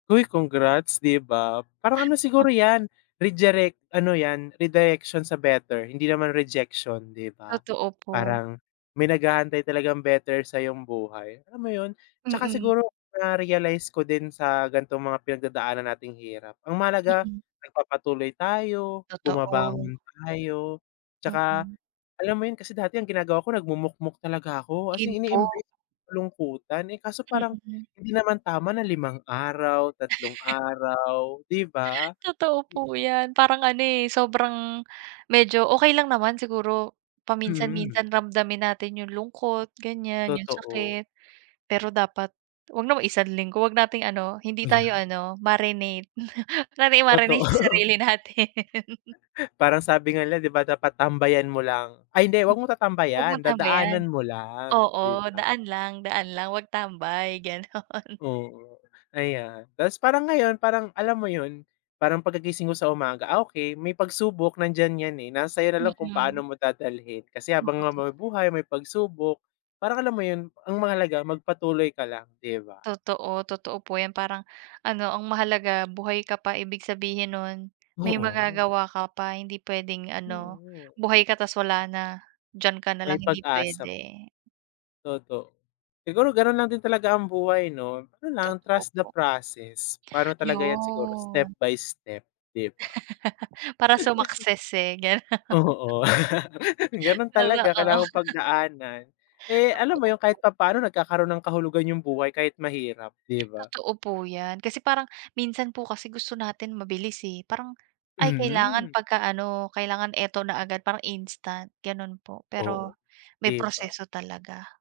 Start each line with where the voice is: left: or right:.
left: Uy, congrats, di ba? Parang ano
right: [unintelligible]
left: siguro yan, rejirect ano yan, redirection sa better hindi naman rejection, di ba?
right: Totoo po.
left: Parang may nag-aantay talagang better sa'yong buhay, alam mo yon? Tsaka
right: Mm.
left: siguro na-realize ko din sa ganitong mga pinagdadaanan nating hirap, ang mahalaga,
right: Mm.
left: nagpapatuloy tayo,
right: Totoo.
left: bumabangon tayo. Tsaka
right: Mm.
left: alam mo 'yon, kasi dati ang ginagawa ko, nagmumukmok talaga ko, as
right: Iyon
left: in
right: po.
left: ine-embrace ko yung kalungkutan. Eh, kaso parang
right: Mm.
left: hindi naman tama na 5 araw, 3 araw, di ba?
right: Totoo
left: Di
right: po iyan. Parang ano, eh, sobrang medyo okey lang naman siguro
left: Mhm.
right: paminsan-minsan ramdamin natin yung lungkot, ganyan, yung
left: Totoo.
right: sakit. Pero dapat wag naman isang linggo, wag nating ano, hindi tayo
left: Ayan.
right: ano, marinate, huwag nating i-marinate sa
left: Totoo.
right: sarili natin.
left: Parang sabi nga nila 'di ba, "Dapat tambayan mo lang."? Ay hindi,
right: M
left: wag mong
right: wag
left: tatambayan,
right: mong tambayan.
left: dadaanan mo lang,
right: Oo,
left: di ba?
right: daan lang, daan lang, huwag tambay, gano'n.
left: Oo, ayan. Tapos parang ngayon, parang alam mo 'yon, parang pagkagising mo sa umaga, ah, okey may pagsubok nandiyan yan, eh, nasa sa'yo na lang kung
right: Mm.
left: paano mo dadalhin. Kasi habang na may
right: Makatotoo.
left: buhay, may pagsubok, parang alam mo yun? Ang mahalaga magpatuloy ka lang, di ba?
right: Totoo, totoo po yan. Parang, ano, ang mahalaga buhay ka pa ibig sabihin no'n, may
left: Oo.
right: magagawa ka pa. Hindi pwedeng ano,
left: Oo.
right: buhay ka ta's wala na, diyan ka na
left: May
right: lang, hindi
left: pag-asa p
right: pwede.
left: toto Siguro ganun lang din talaga ang buhay 'no? Ano lang,
right: Totoo
left: trust the
right: po.
left: process, parang ano talaga yan siguro, step
right: Yon.
left: by step, di ba?
right: Para sumakses, eh, gano
left: Oo. Ganun
right: Totoo.
left: talaga, kailangan mong pagdaanan. Eh, alam mo
right: Totoo
left: yun, kahit
right: po.
left: papaano nagkakaroon ng kahulugan yung buhay kahit mahirap, 'di ba?
right: Totoo po yan. Kasi parang, minsan po kasi gusto natin mabilis, eh, parang, ay, kailangan
left: Mhm.
right: pagka-ano, kailangan eto na agad, parang instant gano'n po, pero
left: Oo,
right: may
left: 'di ba?
right: proseso talaga.